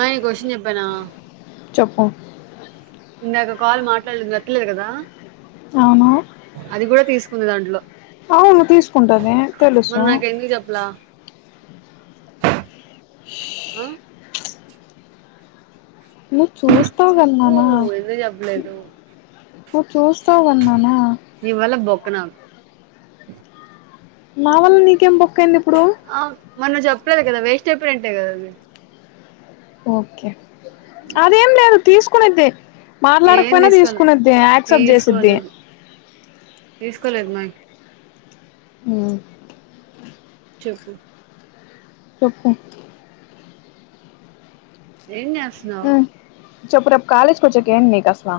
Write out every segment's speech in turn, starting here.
ఆ నీకో విషయం చెప్పనా చెప్పు ఇందాక కాల్ మాట్లాడలేదు ఎతలేదు కదా అవునా అది కూడా తీసుకుంది దాంట్లో అవును తీసుకుంటది మరి తెలుసు నాకు ఎందుకు చెప్పలా ఆ హ్మ్ చూస్తావ్ కదా చెప్పు నాన్న ఎందుకు చెప్పలేదు నువ్వు చూస్తావుగా నాన్న నీ వల్ల బొక్క నాకు నావల్ల నీకేం బొక్క ఆ మొన్ జెప్ చెప్పలేదు కదా వేస్ట్ అయిపోయాయి ఉంటాయి కద అవి ఓకే అదేం లేదు తీసుకునిద్దే ఏం మాట్లాడకపోయినా తీసుకోలే తీసుకునేద్ది యాక్సెప్ట్ చేసిద్ది తీసుకోలేదు మై ఉమ్ చెప్పు చెప్పు ఏం చేస్తున్నావ్ మ్మ్ చెప్పు రేపు కాాలేజ్కి వచ్చకి ఏం నిక్ అసలు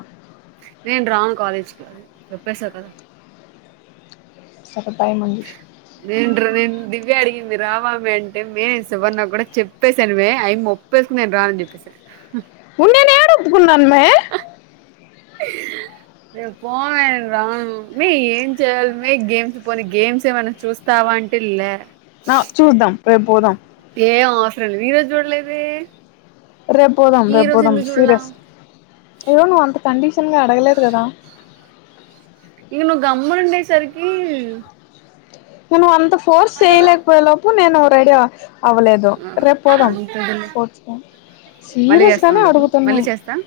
నేను రాను కాలేజీకి అ చెప్పేశా కదా సరే బాయ్ మళ్ళీ నేను ర నేను దివ్య అడిగింది రావా మే అంటే మే శివన్న కూడా చెప్పసాను ఆ అమ్మే ఒప్పేసింది నేను రాన్ అని చెప్పసా ఉన్నేనే ఏడు ఒప్పుకున్న మే రే పో మే రాను మీ ఏం చెయాలి మీ గేమ్స్ పోని గేమ్స్ ఏమైనా చూస్తావా అంటే లే ఆ చూద్దాం రేపు పోదాం ఏం అవసర లే ఈ రోోజు చూడలేదే రేపు పోదాం ఈ రేపు రోజు పోదాం ఎందుకు చూడలా సీరియస్ ఏవో నువ్వు అంత కండిషన్ గా అడగలేదు కదా ఇక నువ్వు గమ్మున ఉండేసరికి మన అంత ఫోర్స్ చేయలేక పోయా లోపు పో నేను రేడి ఆ అవ్వలేదు రేపు ఆ పోదాం అంతదిలే స్పోర్ట్స్ కి మళ్ళీ చేస్తా సీరియస్గానే ఉండు అడుగుతున్నా మళ్ళీ చేస్తా